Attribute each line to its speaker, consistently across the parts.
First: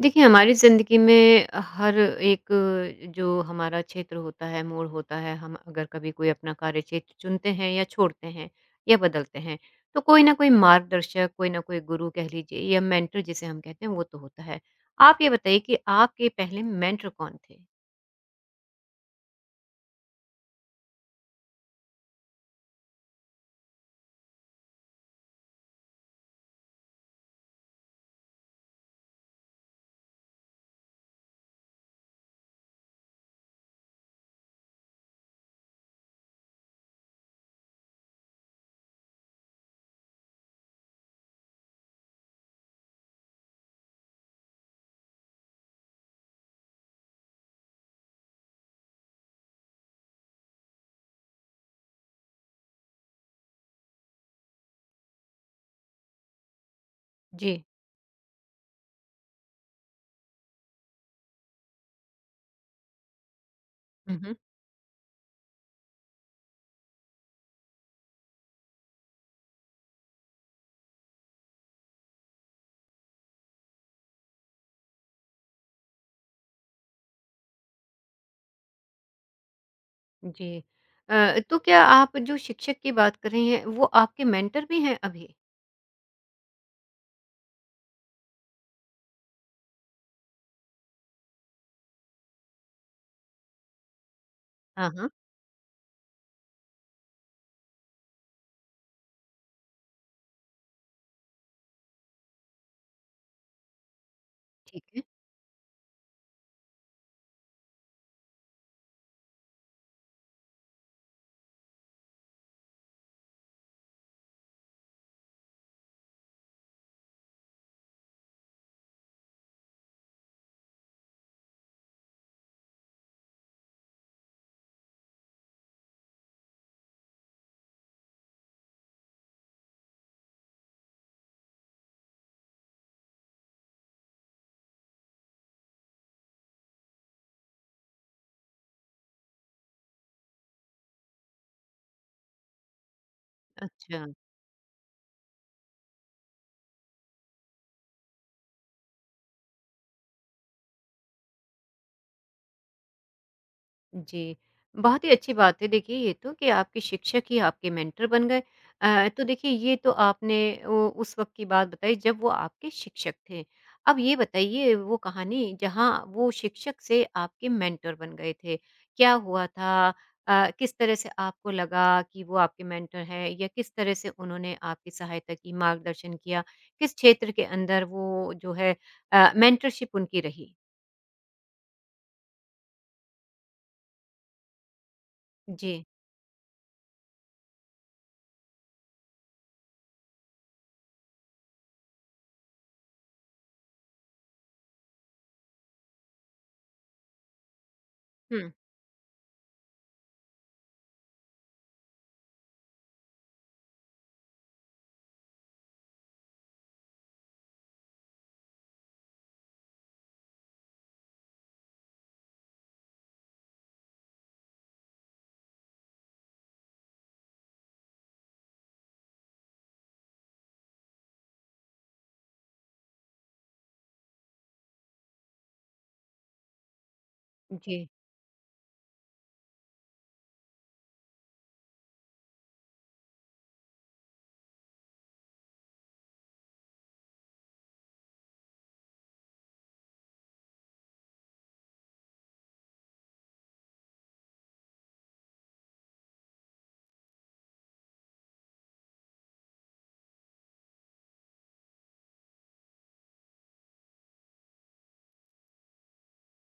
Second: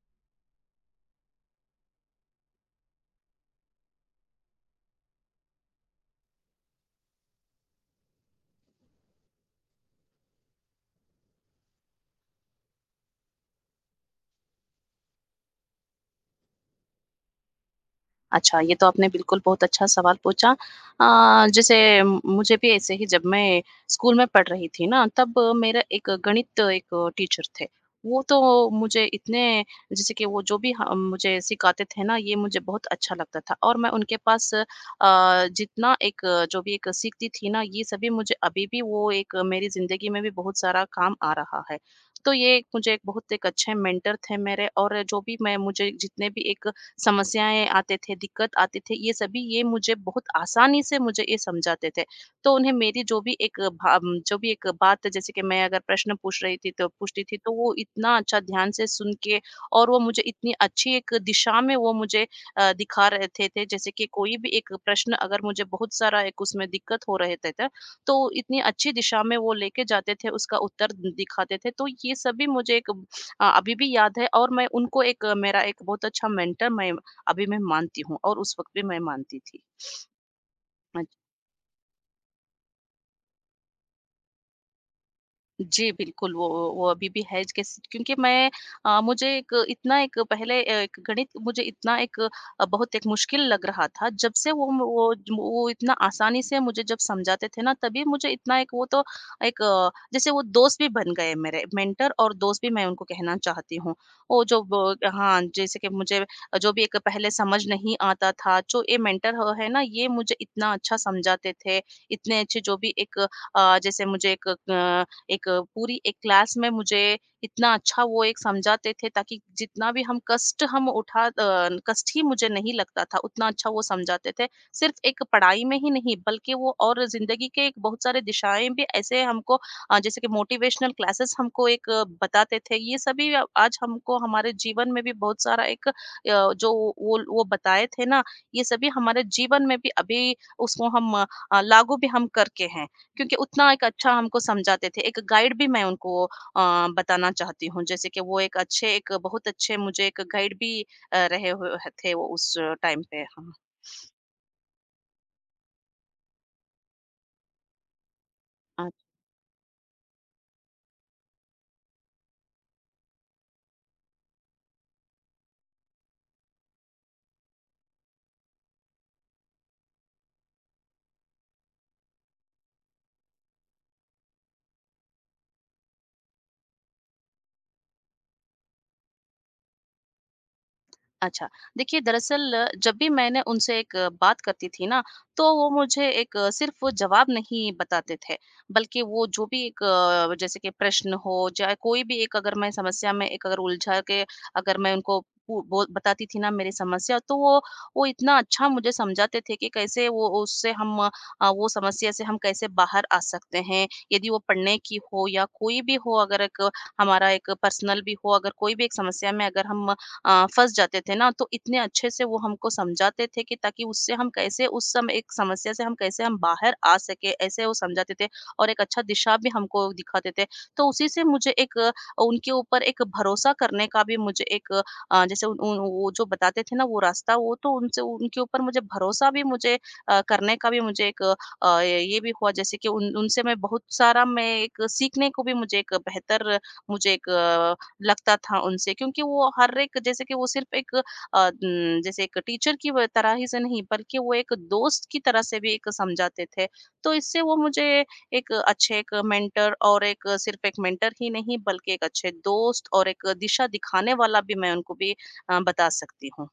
Speaker 1: देखिए, हमारी ज़िंदगी में हर एक जो हमारा क्षेत्र होता है, मोड़ होता है, हम अगर कभी कोई अपना कार्यक्षेत्र चुनते हैं या छोड़ते हैं या बदलते हैं, तो कोई ना कोई मार्गदर्शक, कोई ना कोई गुरु कह लीजिए या मेंटर जिसे हम कहते हैं, वो तो होता है। आप ये बताइए कि आपके पहले मेंटर कौन थे?
Speaker 2: अच्छा, ये तो आपने बिल्कुल बहुत अच्छा सवाल पूछा। जैसे मुझे भी ऐसे ही, जब मैं स्कूल में पढ़ रही थी ना, तब मेरा एक गणित एक टीचर थे। वो तो मुझे इतने, जैसे कि वो जो भी ह मुझे सिखाते थे ना, ये मुझे बहुत अच्छा लगता था। और मैं उनके पास जितना एक जो भी एक सीखती थी ना, ये सभी मुझे अभी भी, वो एक मेरी ज़िंदगी में भी बहुत सारा काम आ रहा है। तो ये एक मुझे एक बहुत एक अच्छे मेंटर थे मेरे। और जो भी मैं मुझे जितने भी एक समस्याएँ आते थे, दिक्कत आते थे, ये सभी ये मुझे बहुत आसानी से मुझे ये समझाते थे। तो उन्हें मेरी जो भी एक जो भी एक बात, जैसे कि मैं अगर प्रश्न पूछ रही थी तो पूछती थी, तो
Speaker 1: जी।
Speaker 2: वो इतना अच्छा ध्यान से सुन के और वो मुझे इतनी अच्छी एक दिशा में वो मुझे दिखा रहे थे। जैसे कि
Speaker 1: हुँ, हुँ।
Speaker 2: कोई भी एक प्रश्न अगर मुझे बहुत सारा एक उसमें दिक्कत हो रहे थे, तो इतनी अच्छी दिशा में वो लेके जाते थे, उसका उत्तर दिखाते थे। तो ये सभी मुझे एक अभी भी याद है। और मैं उनको एक मेरा एक बहुत अच्छा मेंटर मैं अभी मैं मानती हूँ, और उस वक़्त भी मैं मानती थी।
Speaker 1: जी।
Speaker 2: हाँ जी।
Speaker 1: तो क्या आप जो शिक्षक की बात कर रही हैं, वो आपके मेंटर भी हैं अभी?
Speaker 2: जी, बिल्कुल, वो अभी भी है, ज कैस क्योंकि मैं मुझे एक इतना एक पहले एक गणित मुझे इतना एक बहुत एक मुश्किल लग रहा था। जब से वो म
Speaker 1: हाँ,
Speaker 2: वो
Speaker 1: हाँ।
Speaker 2: ज वो इतना आसानी से मुझे जब समझाते थे ना, तभी मुझे इतना एक वो तो एक जैसे वो दोस्त भी बन गए मेरे। मेंटर और दोस्त भी मैं उनको कहना चाहती हूँ। वो जो
Speaker 1: ठीक
Speaker 2: ब
Speaker 1: है।
Speaker 2: हाँ, जैसे कि मुझे जो भी एक पहले समझ नहीं आता था, जो ये मेंटर ह है ना, ये मुझे इतना अच्छा समझाते थे। इतने अच्छे जो भी एक जैसे मुझे एक एक पूरी एक क्लास में मुझे इतना अच्छा वो एक समझाते थे, ताकि जितना भी हम कष्ट हम उठा अ, कष्ट ही मुझे नहीं लगता था, उतना अच्छा वो समझाते थे। सिर्फ़ एक पढ़ाई में ही नहीं, बल्कि वो और ज़िंदगी के एक बहुत सारे दिशाएँ भी ऐसे हमको जैसे कि मोटिवेशनल क्लासेस हमको एक बताते थे। ये सभी आज हमको हमारे जीवन में भी बहुत सारा एक जो वो बताए थे ना, ये सभी हमारे जीवन में भी अभी उसको हम लागू भी हम करके हैं। क्योंकि उतना एक
Speaker 1: अच्छा।
Speaker 2: अच्छा हमको समझाते थे। एक गाइड भी मैं उनको बताना चाहती हूँ, जैसे कि वो एक अच्छे एक बहुत अच्छे मुझे एक गाइड भी रहे हुए ह थे वो उस टाइम पे। हाँ।
Speaker 1: जी, बहुत ही अच्छी बात है देखिए ये तो कि आपके शिक्षक ही आपके मेंटर बन गए।
Speaker 2: अ
Speaker 1: तो देखिए ये तो आपने वो उस वक़्त की बात बताई जब वो आपके शिक्षक थे। अब ये बताइए वो कहानी जहाँ वो शिक्षक से आपके मेंटर बन गए थे, क्या हुआ था? किस तरह से आपको लगा कि वो आपके मेंटर हैं या किस तरह से उन्होंने आपकी सहायता की, मार्गदर्शन किया? किस क्षेत्र के अंदर वो जो है मेंटरशिप उनकी रही?
Speaker 2: अच्छा, देखिए दरअसल जब भी मैंने उनसे एक बात करती थी ना, तो वो
Speaker 1: जी।
Speaker 2: मुझे एक सिर्फ़ वो जवाब नहीं बताते थे, बल्कि वो जो भी एक जैसे कि प्रश्न हो, चाहे कोई भी एक, अगर मैं समस्या में एक अगर उलझा के अगर मैं उनको पू बो बताती थी ना मेरी समस्या, तो वो इतना
Speaker 1: हुँ,
Speaker 2: अच्छा मुझे समझाते थे कि कैसे वो उससे हम वो समस्या से हम कैसे बाहर आ सकते हैं। यदि वो पढ़ने की हो या कोई भी हो, अगर एक हमारा एक पर्सनल भी हो, अगर कोई भी एक समस्या में अगर हम फँस जाते थे ना, तो इतने अच्छे से वो हमको समझाते थे कि ताकि उससे हम कैसे उस समय एक समस्या से हम कैसे हम बाहर आ सकें, ऐसे वो समझाते थे और एक अच्छा दिशा भी हमको दिखाते थे। तो उसी से मुझे एक उनके ऊपर एक भरोसा करने का भी मुझे एक जैसे उन उन वो जो बताते थे ना वो रास्ता, वो तो
Speaker 1: जी।
Speaker 2: उनसे उनके ऊपर मुझे भरोसा भी मुझे करने का भी मुझे एक ये भी हुआ। जैसे कि उन उनसे मैं बहुत सारा मैं एक सीखने को भी मुझे एक बेहतर मुझे एक लगता था उनसे, क्योंकि वो हर एक जैसे कि वो सिर्फ़ एक जैसे एक टीचर की व तरह ही से नहीं, बल्कि वो एक दोस्त की तरह से भी एक समझाते थे। तो इससे वो मुझे एक अच्छे एक मेंटर, और एक सिर्फ़ एक मेंटर ही नहीं बल्कि एक अच्छे दोस्त और एक दिशा दिखाने वाला भी मैं उनको भी बता सकती हूँ।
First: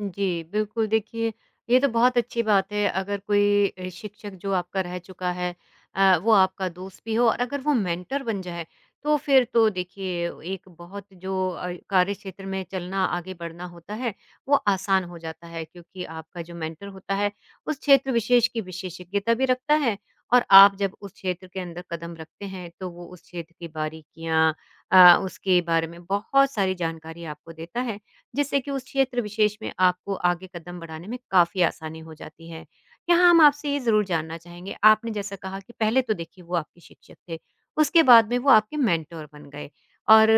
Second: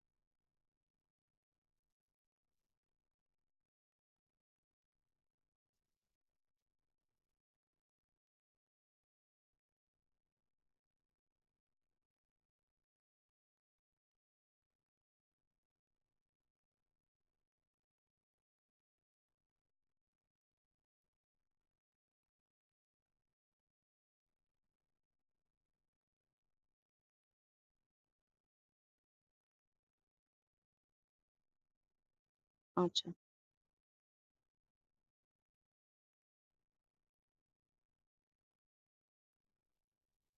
Speaker 1: जी, बिल्कुल देखिए, ये तो बहुत अच्छी बात है अगर कोई शिक्षक जो आपका रह चुका है, वो आपका दोस्त भी हो और अगर वो मेंटर बन जाए, तो फिर तो देखिए एक बहुत जो कार्यक्षेत्र में चलना, आगे बढ़ना होता है, वो आसान हो जाता है क्योंकि आपका जो मेंटर होता है, उस क्षेत्र विशेष की विशेषज्ञता भी रखता है और आप जब उस क्षेत्र के अंदर कदम रखते हैं, तो वो उस क्षेत्र की बारीकियाँ उसके बारे में बहुत सारी जानकारी आपको देता है। जिससे कि उस क्षेत्र विशेष में आपको आगे कदम बढ़ाने में काफ़ी आसानी हो जाती है।
Speaker 2: अच्छा।
Speaker 1: यहाँ हम आपसे ये ज़रूर जानना चाहेंगे, आपने जैसा कहा कि पहले तो देखिए वो आपके शिक्षक थे, उसके बाद में वो आपके मेंटर बन गए और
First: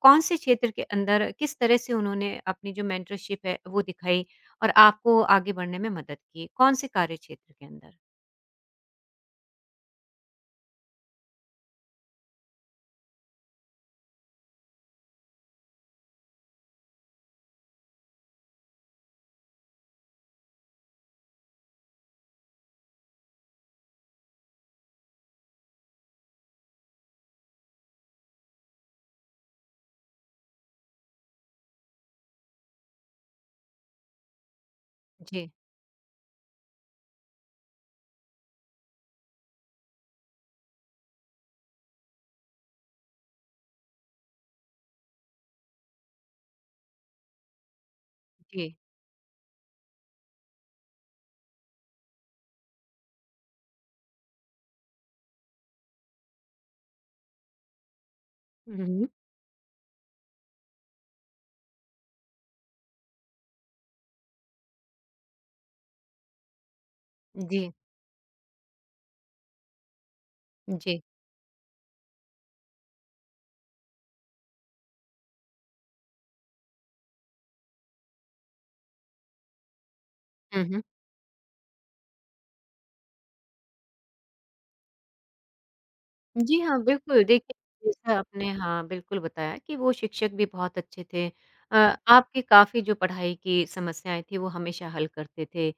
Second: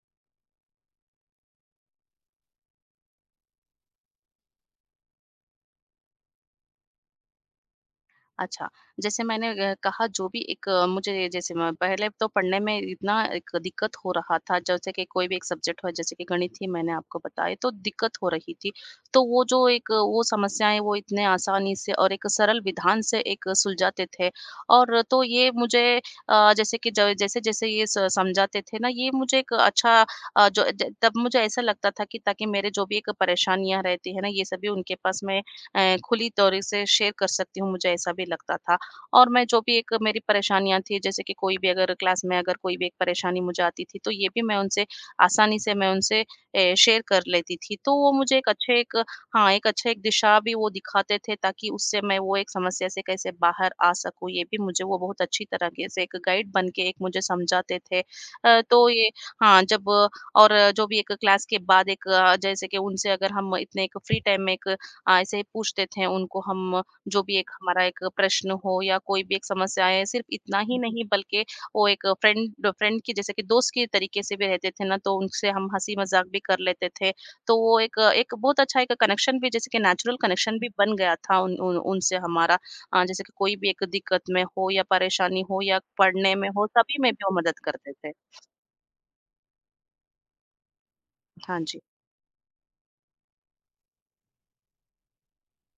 Speaker 1: कौन-से क्षेत्र के अंदर किस तरह से उन्होंने अपनी जो मेंटरशिप है वो दिखाई और आपको आगे बढ़ने में मदद की? कौन-से कार्यक्षेत्र के अंदर?
Speaker 2: अच्छा, जैसे मैंने कहा, जो भी एक मुझे, जैसे मैं पहले तो पढ़ने में इतना एक दिक्कत हो रहा था, जैसे कि कोई भी एक सब्जेक्ट हो, जैसे कि गणित ही मैंने आपको बताया, तो दिक्कत हो रही थी। तो वो जो एक वो समस्याएँ वो इतने आसानी से और एक सरल विधान से एक सुलझाते थे। और तो ये मुझे जैसे कि ज जैसे-जैसे ये स समझाते थे ना, ये मुझे एक अच्छा जो ज तब मुझे ऐसा लगता था कि ताकि मेरे जो भी एक परेशानियाँ रहती है ना, ये सभी उनके पास मैं
Speaker 1: जी,
Speaker 2: खुली तौर से शेयर कर सकती हूँ, मुझे ऐसा भी लगता था। और मैं जो भी एक मेरी परेशानियाँ थी, जैसे कि कोई भी अगर क्लास में अगर कोई भी एक परेशानी मुझे आती थी, तो ये भी मैं उनसे आसानी से मैं उनसे शेयर कर लेती थी। तो वो मुझे एक
Speaker 1: जी।
Speaker 2: अच्छे एक, हाँ, एक अच्छे एक दिशा भी वो दिखाते थे, ताकि उससे मैं वो एक समस्या से कैसे बाहर आ सकूँ, ये भी मुझे वो बहुत अच्छी तरीके से एक गाइड बन के एक मुझे समझाते थे।
Speaker 1: हुँ,
Speaker 2: तो
Speaker 1: हुँ।
Speaker 2: ये, हाँ, जब और जो भी एक क्लास के बाद एक जैसे कि उनसे अगर हम इतने एक फ्री टाइम में एक ऐसे ही पूछते थे उनको हम जो भी एक
Speaker 1: जी,
Speaker 2: हमारा एक प्रश्न हो या कोई भी एक समस्या आए, सिर्फ़ इतना ही
Speaker 1: जी।
Speaker 2: नहीं, बल्कि वो एक फ्रेंड फ्रेंड की जैसे कि दोस्त के तरीके से भी रहते थे ना, तो उनसे हम हँसी-मज़ाक भी कर लेते थे। तो वो एक एक बहुत अच्छा एक कनेक्शन भी, जैसे कि नेचुरल कनेक्शन
Speaker 1: हुँ,
Speaker 2: भी
Speaker 1: हुँ।
Speaker 2: बन गया था उन उन उनसे हमारा। जैसे कि कोई भी एक दिक्कत में हो या परेशानी हो या पढ़ने में
Speaker 1: जी
Speaker 2: हो,
Speaker 1: हाँ,
Speaker 2: सभी में
Speaker 1: बिल्कुल।
Speaker 2: भी वो
Speaker 1: देखिए,
Speaker 2: मदद करते थे।
Speaker 1: जैसा आपने हाँ, बिल्कुल बताया कि वो शिक्षक भी बहुत अच्छे थे।
Speaker 2: हाँ जी।
Speaker 1: अ, आपकी काफ़ी जो पढ़ाई की समस्याएँ थी, वो हमेशा हल करते थे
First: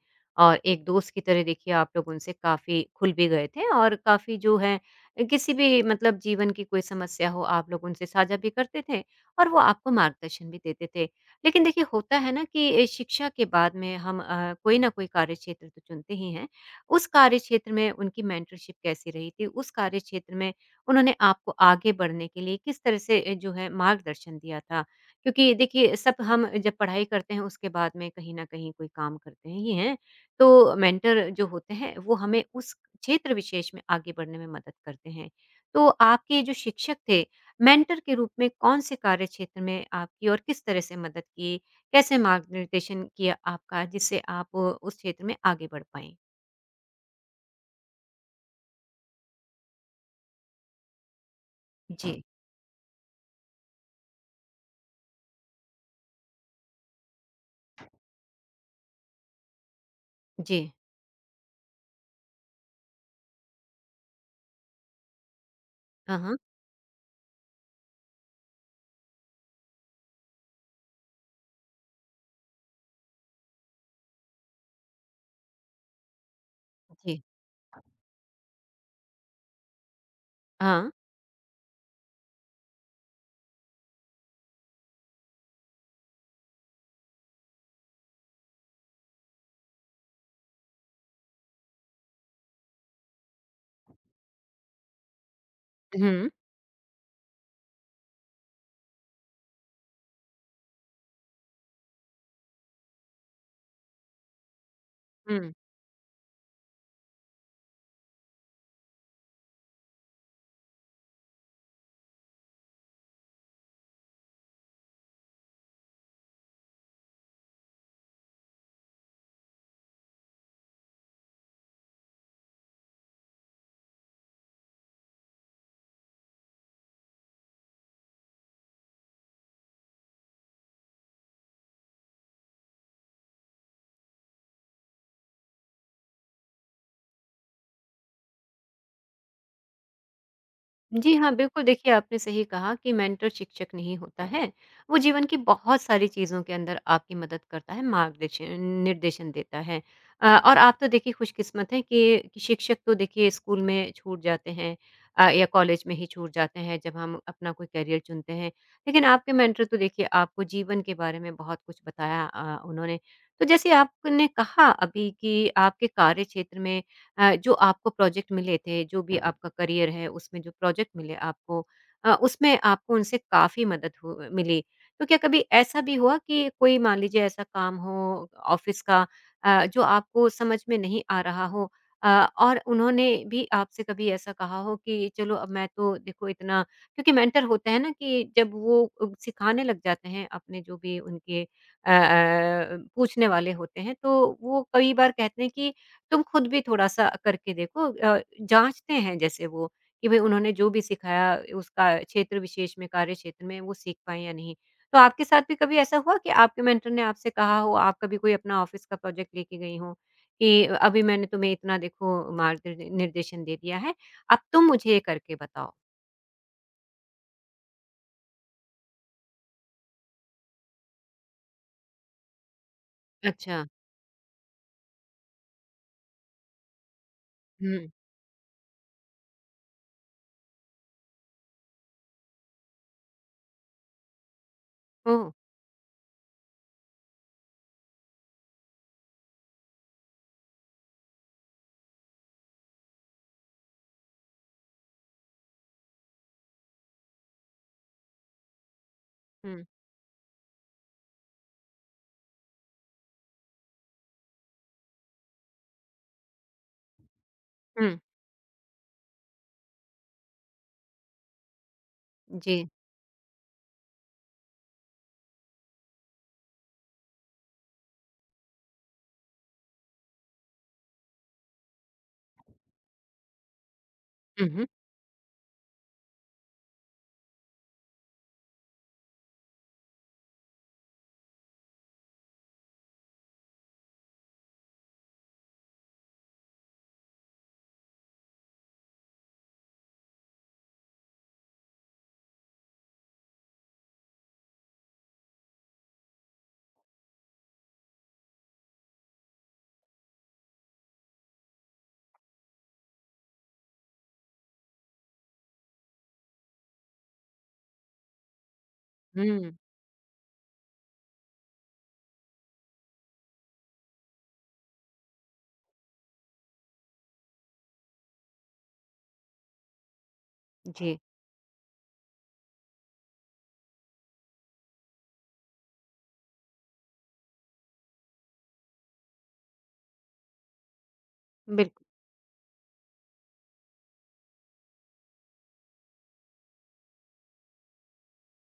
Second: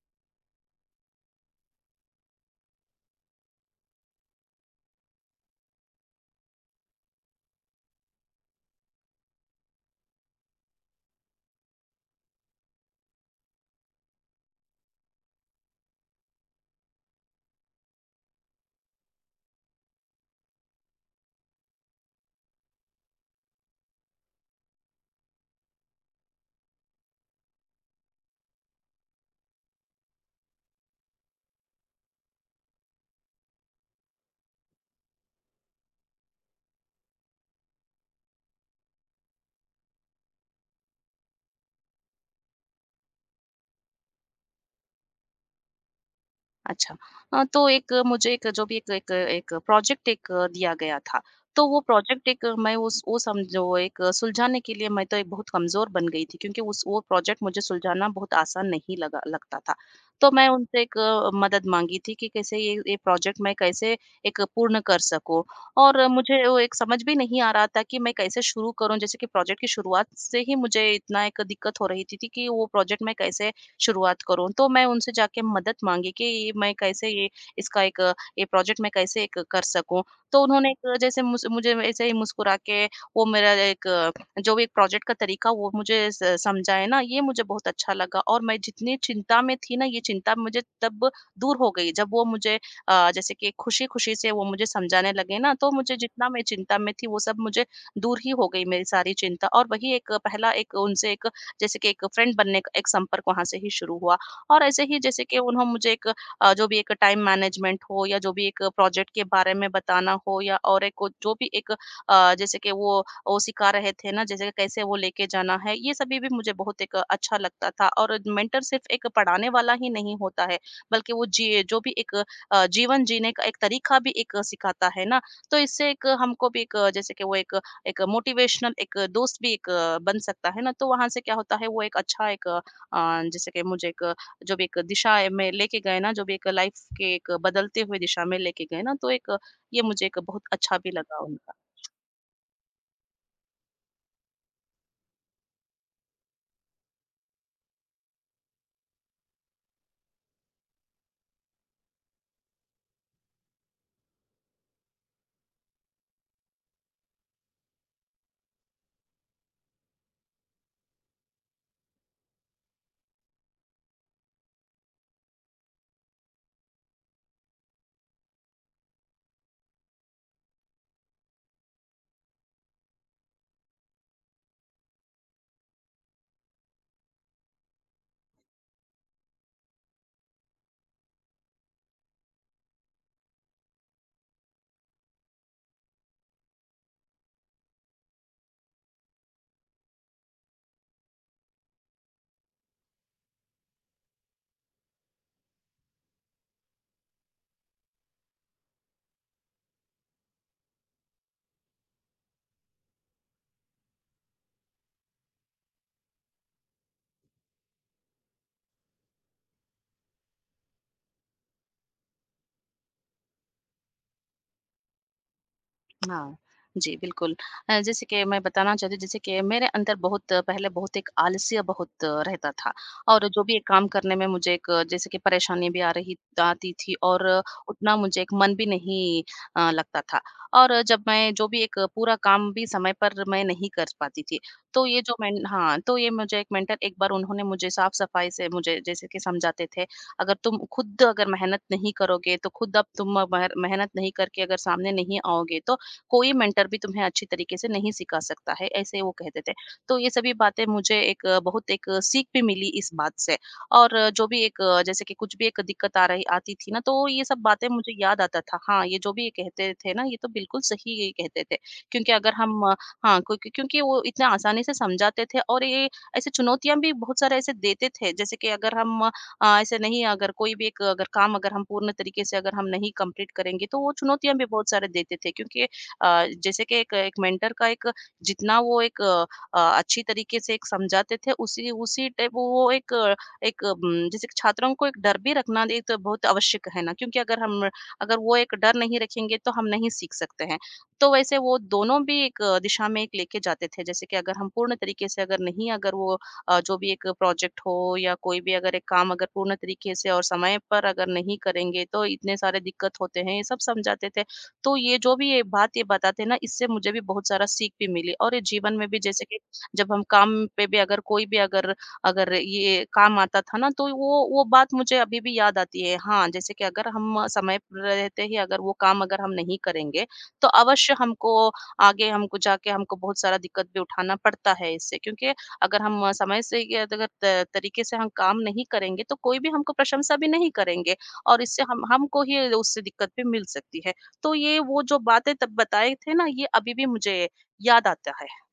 Speaker 1: और एक दोस्त की तरह देखिए आप लोग उनसे काफ़ी खुल भी गए थे और काफ़ी जो है किसी भी मतलब जीवन की कोई समस्या हो, आप लोग उनसे साझा भी करते थे और वो आपको मार्गदर्शन भी देते थे। लेकिन देखिए, होता है ना कि शिक्षा के बाद में हम कोई ना कोई कार्यक्षेत्र तो चुनते ही हैं। उस कार्यक्षेत्र में उनकी मेंटरशिप कैसी रही थी? उस कार्यक्षेत्र में उन्होंने आपको आगे बढ़ने के लिए किस तरह से जो है मार्गदर्शन दिया था? क्योंकि देखिए सब हम जब पढ़ाई करते हैं उसके बाद में कहीं न कहीं कोई काम करते हैं, ये हैं। तो मेंटर जो होते हैं वो हमें उस क्षेत्र विशेष में आगे बढ़ने में मदद करते हैं। तो आपके जो शिक्षक थे, मेंटर के रूप में कौन-से कार्यक्षेत्र में आपकी और किस तरह से मदद की? कैसे मार्गनिर्देशन किया आपका जिससे आप उस क्षेत्र में आगे बढ़ पाएँ?
Speaker 2: अच्छा। तो एक मुझे एक जो भी एक एक एक प्रोजेक्ट एक दिया गया था, तो वो
Speaker 1: जी।
Speaker 2: प्रोजेक्ट एक मैं उस वो समझो एक सुलझाने के लिए मैं तो एक बहुत कमज़ोर बन गई थी, क्योंकि उस वो प्रोजेक्ट मुझे सुलझाना बहुत आसान नहीं लगा लगता था। तो मैं
Speaker 1: जी।
Speaker 2: उनसे एक मदद माँगी थी कि कैसे ये प्रोजेक्ट मैं कैसे एक पूर्ण कर सकूँ, और
Speaker 1: हाँ, हाँ।
Speaker 2: मुझे वो एक समझ भी नहीं आ रहा था कि मैं कैसे शुरू करूँ? जैसे कि प्रोजेक्ट की शुरुआत से ही मुझे इतना एक दिक्कत हो रही थी कि वो प्रोजेक्ट मैं कैसे शुरुआत करूँ। तो मैं उनसे जाके मदद माँगी कि ये मैं कैसे
Speaker 1: जी।
Speaker 2: ये इसका एक ये प्रोजेक्ट मैं कैसे एक कर सकूँ। तो उन्होंने
Speaker 1: हाँ।
Speaker 2: एक, जैसे मुझे ऐसे ही मुस्कुरा के वो मेरा एक जो भी एक प्रोजेक्ट का तरीका वो मुझे स समझाए ना, ये मुझे बहुत अच्छा लगा। और मैं जितनी चिंता में थी ना, ये चिंता मुझे तब दूर हो गई, जब वो मुझे जैसे कि खुशी-खुशी से वो मुझे समझाने लगे ना, तो मुझे
Speaker 1: हुँ।
Speaker 2: जितना मैं चिंता में थी वो सब मुझे दूर ही हो गई मेरी सारी चिंता। और वही एक पहला एक उनसे एक, जैसे कि एक फ्रेंड बनने का एक संपर्क वहाँ से ही शुरू हुआ। और ऐसे ही, जैसे कि
Speaker 1: हुँ।
Speaker 2: उन्हों मुझे एक जो भी एक टाइम मैनेजमेंट हो या जो भी एक प्रोजेक्ट के बारे में बताना हो या और एक जो भी एक जैसे कि वो सिखा रहे थे ना, जैसे कैसे वो लेके जाना है, ये सभी भी मुझे बहुत एक अच्छा लगता था। और मेंटर सिर्फ एक पढ़ाने वाला ही नहीं होता है, बल्कि वो जी जो भी एक जीवन जीने का एक तरीका भी एक सिखाता है ना। तो इससे एक हमको भी एक, जैसे कि वो एक एक मोटिवेशनल एक दोस्त भी एक बन सकता है ना, तो वहाँ से क्या होता है, वो एक अच्छा एक जैसे कि मुझे एक जो भी एक दिशा है में लेके गए ना, जो भी एक लाइफ़ के एक बदलते हुए दिशा में लेके गए ना, तो एक ये मुझे एक बहुत अच्छा भी
Speaker 1: जी
Speaker 2: लगा
Speaker 1: हाँ,
Speaker 2: उनका।
Speaker 1: बिल्कुल देखिए आपने सही कहा कि मेंटर शिक्षक नहीं होता है, वो जीवन की बहुत सारी चीज़ों के अंदर आपकी मदद करता है, मार्गदर्शन निर्देशन देता है। और आप तो देखिए खुशकिस्मत हैं कि शिक्षक तो देखिए स्कूल में छूट जाते हैं या कॉलेज में ही छूट जाते हैं जब हम अपना कोई करियर चुनते हैं। लेकिन आपके मेंटर तो देखिए आपको जीवन के बारे में बहुत कुछ बताया उन्होंने। तो जैसे आपने कहा अभी कि आपके कार्यक्षेत्र में जो आपको प्रोजेक्ट मिले थे, जो भी आपका करियर है उसमें जो प्रोजेक्ट मिले आपको उसमें आपको उनसे काफ़ी मदद हु मिली। तो क्या कभी ऐसा भी हुआ कि कोई मान लीजिए ऐसा काम हो ऑफ़िस का, जो आपको समझ में नहीं आ रहा हो, अ, और उन्होंने भी आपसे कभी ऐसा कहा हो कि चलो अब मैं तो देखो इतना क्योंकि मेंटर होते हैं ना कि जब वो सिखाने लग जाते हैं अपने जो भी उनके पूछने वाले होते हैं, तो वो कई बार कहते हैं कि तुम खुद भी थोड़ा-सा करके देखो, जाँचते हैं जैसे वो कि भई उन्होंने जो भी सिखाया उसका क्षेत्र विशेष में, कार्य क्षेत्र में वो सीख पाएँ या नहीं। तो आपके साथ भी कभी ऐसा हुआ कि आपके मेंटर ने आपसे कहा हो, आप कभी कोई अपना ऑफ़िस का प्रोजेक्ट लेके गई हों कि अभी मैंने तुम्हें इतना देखो मार्गदर् निर्देशन दे दिया है, अब तुम मुझे ये करके बताओ?
Speaker 2: हाँ, जी, बिल्कुल। जैसे कि मैं बताना चाहती हूँ, जैसे कि मेरे अंदर बहुत पहले बहुत एक आलस्य बहुत रहता था। और जो भी
Speaker 1: अच्छा।
Speaker 2: एक काम करने में मुझे एक जैसे कि परेशानी भी आ रही आती थी। और
Speaker 1: हुँ।
Speaker 2: उतना मुझे एक मन भी नहीं लगता था। और जब मैं जो भी एक पूरा काम भी समय पर मैं नहीं कर पाती थी। तो ये
Speaker 1: ओह!
Speaker 2: तो ये मुझे एक मेंटर एक बार उन्होंने मुझे साफ-सफाई से मुझे जैसे कि समझाते थे, "अगर तुम खुद अगर मेहनत नहीं करोगे, तो खुद अब तुम मर मेहनत नहीं करके अगर सामने नहीं आओगे, तो कोई मेंटर भी तुम्हें अच्छी तरीके से नहीं सिखा सकता है", ऐसे वो कहते थे।
Speaker 1: हुँ,
Speaker 2: तो ये सभी बातें मुझे एक बहुत एक सीख भी मिली इस बात से। और जो भी एक जैसे कि कुछ भी एक दिक्कत आ रही आती थी ना, तो ये सब बातें मुझे
Speaker 1: हुँ।
Speaker 2: याद आता था। हाँ, ये जो भी ये कहते थे ना, ये तो बिल्कुल सही ये कहते थे, क्योंकि अगर हम
Speaker 1: जी।
Speaker 2: हाँ, क्योंकि क्योंकि वो इतने आसानी से समझाते थे। और ये ऐसे चुनौतियाँ भी बहुत सारे ऐसे देते थे, जैसे कि अगर हम ऐसे नहीं, अगर कोई भी एक अगर काम अगर हम पूर्ण तरीके से अगर हम नहीं कंप्लीट करेंगे, तो वो चुनौतियाँ भी
Speaker 1: हुँ, हुँ।
Speaker 2: बहुत सारे देते थे, क्योंकि जैसे कि एक एक मेंटर का एक जितना वो एक अच्छी तरीके से एक समझाते थे, उसी उसी टाइप वो एक एक जैसे कि छात्रों को एक डर भी रखना एक तो बहुत आवश्यक है ना, क्योंकि अगर हम अगर वो एक डर नहीं रखेंगे तो हम नहीं सीख सकते हैं। तो वैसे वो दोनों भी एक दिशा में एक लेके जाते थे, जैसे कि अगर हम पूर्ण तरीके से अगर नहीं अगर वो जो भी एक प्रोजेक्ट हो या कोई भी अगर एक काम अगर पूर्ण तरीके से और समय पर अगर नहीं करेंगे तो इतने सारे दिक्कत होते हैं, ये सब समझाते थे। तो ये जो भी ये बात ये बताते हैं ना, इससे मुझे भी बहुत सारा सीख भी मिली। और ये जीवन में भी जैसे कि
Speaker 1: हुँ,
Speaker 2: जब हम काम पे भी अगर कोई भी अगर अगर ये काम आता था ना, तो वो बात मुझे अभी भी याद आती है। हाँ, जैसे कि अगर हम समय पर रहते ही अगर वो काम अगर हम नहीं करेंगे, तो अवश्य
Speaker 1: जी,
Speaker 2: हमको आगे हमको जाके हमको बहुत सारा दिक्कत भी उठाना पड़ता है इससे, क्योंकि अगर हम समय से ये अगर त तरीके से हम काम नहीं करेंगे, तो कोई भी हमको प्रशंसा भी नहीं करेंगे और इससे
Speaker 1: बिल्कुल।
Speaker 2: हम हमको ही उससे दिक्कत भी मिल सकती है। तो ये वो जो बातें तब बताए थे ना, ये अभी भी मुझे याद आता है।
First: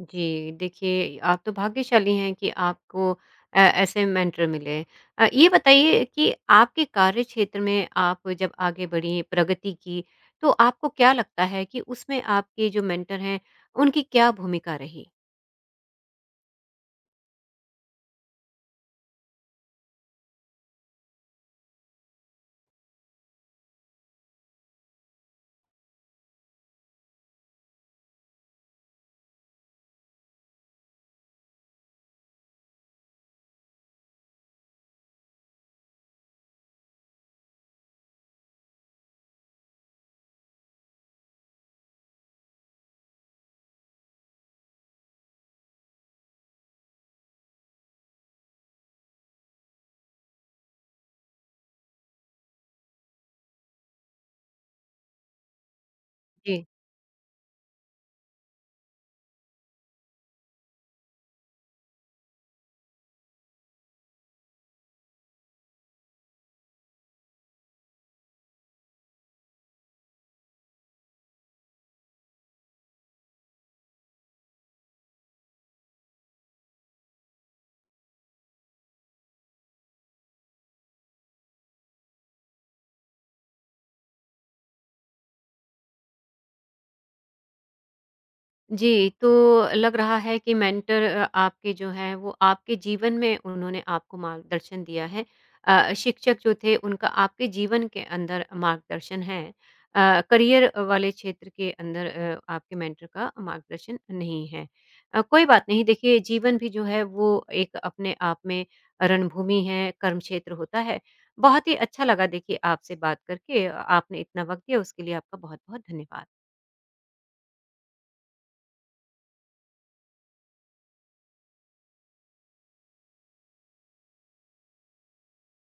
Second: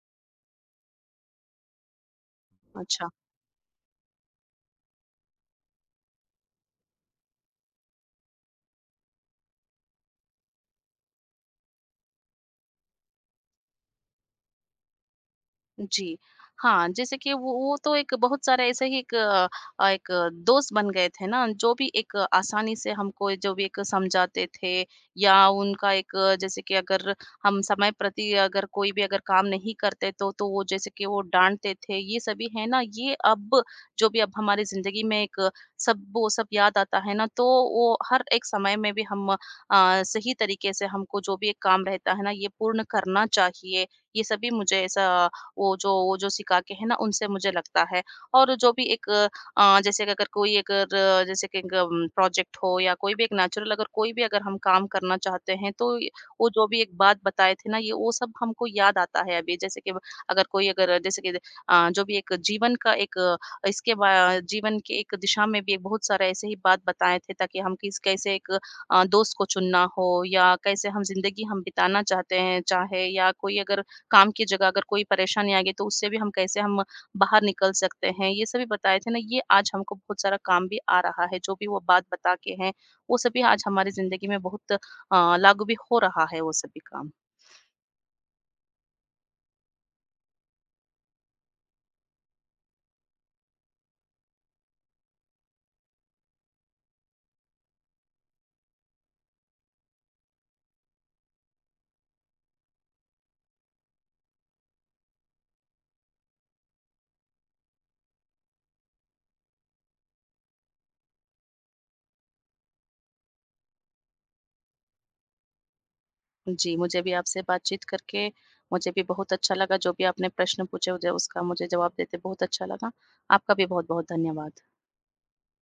Speaker 1: जी, देखिए आप तो भाग्यशाली हैं कि
Speaker 2: अच्छा।
Speaker 1: आपको ऐसे मेंटर मिले। ये बताइए कि आपके कार्य क्षेत्र में आप जब आगे बढ़ी, प्रगति की, तो आपको क्या लगता है कि उसमें आपके जो मेंटर हैं, उनकी क्या भूमिका रही?
Speaker 2: जी। हाँ, जैसे कि वो तो एक बहुत सारे ऐसे ही एक एक दोस्त बन गए थे ना, जो भी एक आसानी से हमको जो भी एक समझाते थे, या उनका एक जैसे कि अगर हम समय प्रति अगर कोई भी अगर काम नहीं करते तो वो जैसे कि वो डाँटते थे, ये सभी है ना। ये अब जो भी अब हमारी ज़िंदगी में एक सब वो सब याद आता है ना, तो वो हर एक समय में भी हम सही तरीके से हमको जो भी एक काम रहता है ना, ये पूर्ण करना चाहिए। ये सभी मुझे ऐसा वो जो सिखा के है ना, उनसे मुझे लगता है। और जो भी एक जैसे कि अगर कोई अगर जैसे कि एक प्रोजेक्ट हो या कोई भी एक नेचुरल अगर कोई भी अगर हम काम करना चाहते हैं, तो ये वो
Speaker 1: जी।
Speaker 2: जो भी एक बात बताए थे ना, ये वो सब हमको याद आता है अभी। जैसे कि अगर कोई अगर जैसे कि जो भी एक जीवन का एक इसके बा जीवन के एक दिशा में भी एक बहुत सारे ऐसे ही बात बताए थे, ताकि हम किस कैसे एक दोस्त को चुनना हो या कैसे हम ज़िंदगी हम बिताना चाहते हैं, चाहे, या कोई अगर काम की जगह अगर कोई परेशानी आ गई तो उससे भी हम कैसे हम बाहर निकल सकते हैं, ये सभी बताए थे ना। ये आज हमको बहुत सारा काम भी आ रहा है, जो भी वो बात बता के हैं, वो सभी आज हमारी ज़िंदगी में बहुत लागू भी हो रहा है वो सभी काम।
Speaker 1: जी, तो लग रहा है कि मेंटर आपके जो हैं वो आपके जीवन में उन्होंने आपको मार्गदर्शन दिया है। शिक्षक जो थे उनका आपके जीवन के अंदर मार्गदर्शन है। करियर वाले क्षेत्र के अंदर आपके मेंटर का मार्गदर्शन नहीं है। कोई बात नहीं देखिए जीवन भी जो है वो एक अपने आप में रणभूमि है, कर्म क्षेत्र होता है। बहुत ही अच्छा लगा देखिए आपसे बात करके। आपने इतना वक़्त दिया उसके लिए आपका बहुत-बहुत धन्यवाद।
Speaker 2: जी, मुझे भी आपसे बातचीत करके मुझे भी बहुत अच्छा लगा, जो भी आपने प्रश्न पूछे मुझे उसका मुझे जवाब देते बहुत अच्छा लगा। आपका भी बहुत-बहुत धन्यवाद।